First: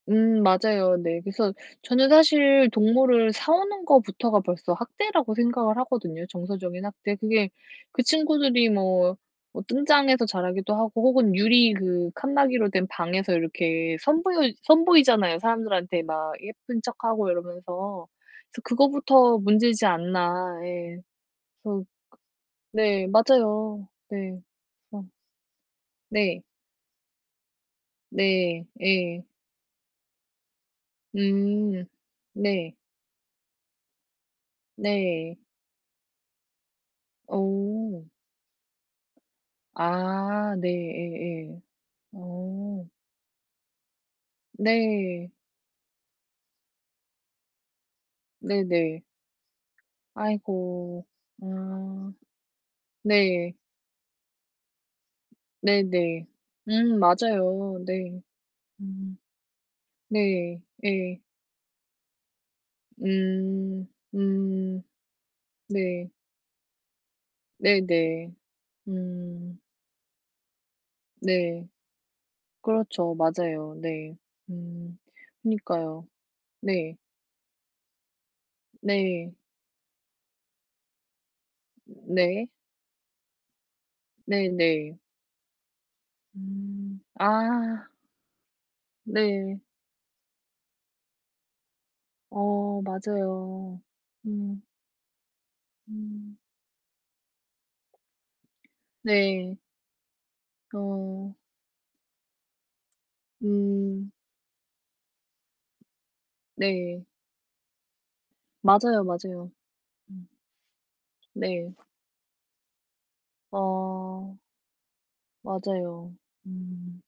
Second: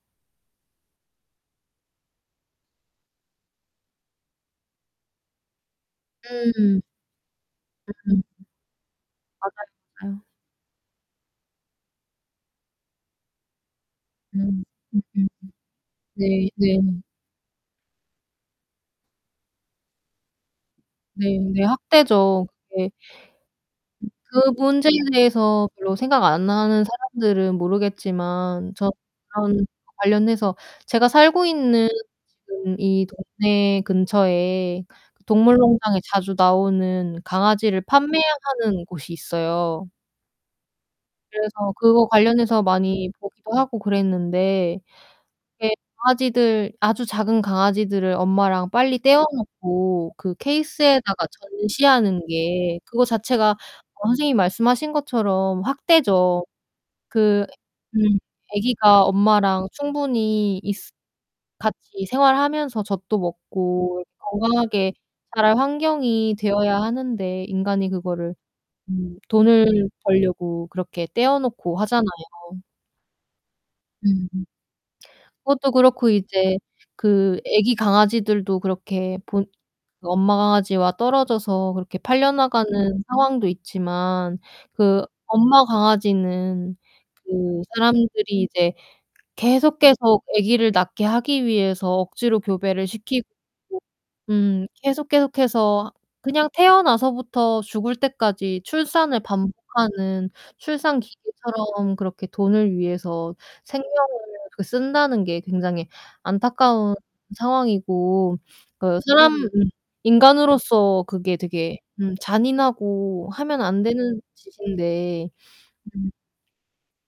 음 맞아요. 네. 그래서 저는 사실 동물을 사 오는 것부터가 벌써 학대라고 생각을 하거든요 음. 정서적인 학대. 그게 그 음. 친구들이 뭐 뭐 뜬장에서 맞아요. 자라기도 하고 혹은 유리 그 칸막이로 된 방에서 이렇게 선보여 음. 음음음. 선보이잖아요. 사람들한테 막 네 네. 예쁜 척하고 이러면서. 그래서 그거부터 문제지 않나 예. 네네 그래서 학대죠. 그게. 네 맞아요. 네. 그 문제에 그래서 대해서 별로 생각 네. 안하는 사람들은 네. 모르겠지만 예. 저런 관련해서 제가 살고 음. 있는 네. 지금 이 동네 근처에 네. 동물 농장에 자주 나오는 강아지를 어. 판매하는 곳이 있어요. 아. 네 예예. 그래서 그거 관련해서 어. 많이 보기도 하고 그랬는데 네. 이게 강아지들 아주 작은 강아지들을 엄마랑 빨리 네네. 떼어 놓고 그 아이고. 케이스에다가 음. 전시하는 게 그거 자체가 네. 어 선생님이 말씀하신 것처럼 네네. 학대죠. 음 그 맞아요. 음 네. 애기가 음. 엄마랑 충분히 네. 있으 예. 같이 생활하면서 젖도 음. 먹고 음. 건강하게 자랄 네. 환경이 되어야 하는데 인간이 네네. 그거를 음 음. 돈을 벌려고 그렇게 떼어 네. 놓고 하잖아요. 그렇죠. 맞아요. 네. 음음. 음. 그것도 그니까요. 그렇고 이제 네. 그 애기 강아지들도 그렇게 네. 본 그 엄마 강아지와 떨어져서 그렇게 네. 팔려나가는 상황도 있지만 네네. 그 엄마 강아지는 음 그 아. 사람들이 이제 네. 계속 계속 애기를 낳게 하기 위해서 억지로 어 교배를 시키고 맞아요. 음. 음 계속 계속해서 음. 그냥 태어나서부터 죽을 때까지 출산을 네. 반복하는 출산 어. 기계처럼 그렇게 돈을 위해서 생명을 음. 그 쓴다는 게 굉장히 안타까운 네. 상황이고 그 맞아요, 사람 음 맞아요. 음. 인간으로서 그게 네. 되게 음 잔인하고 하면 안 되는 어. 짓인데. 음. 맞아요. 음.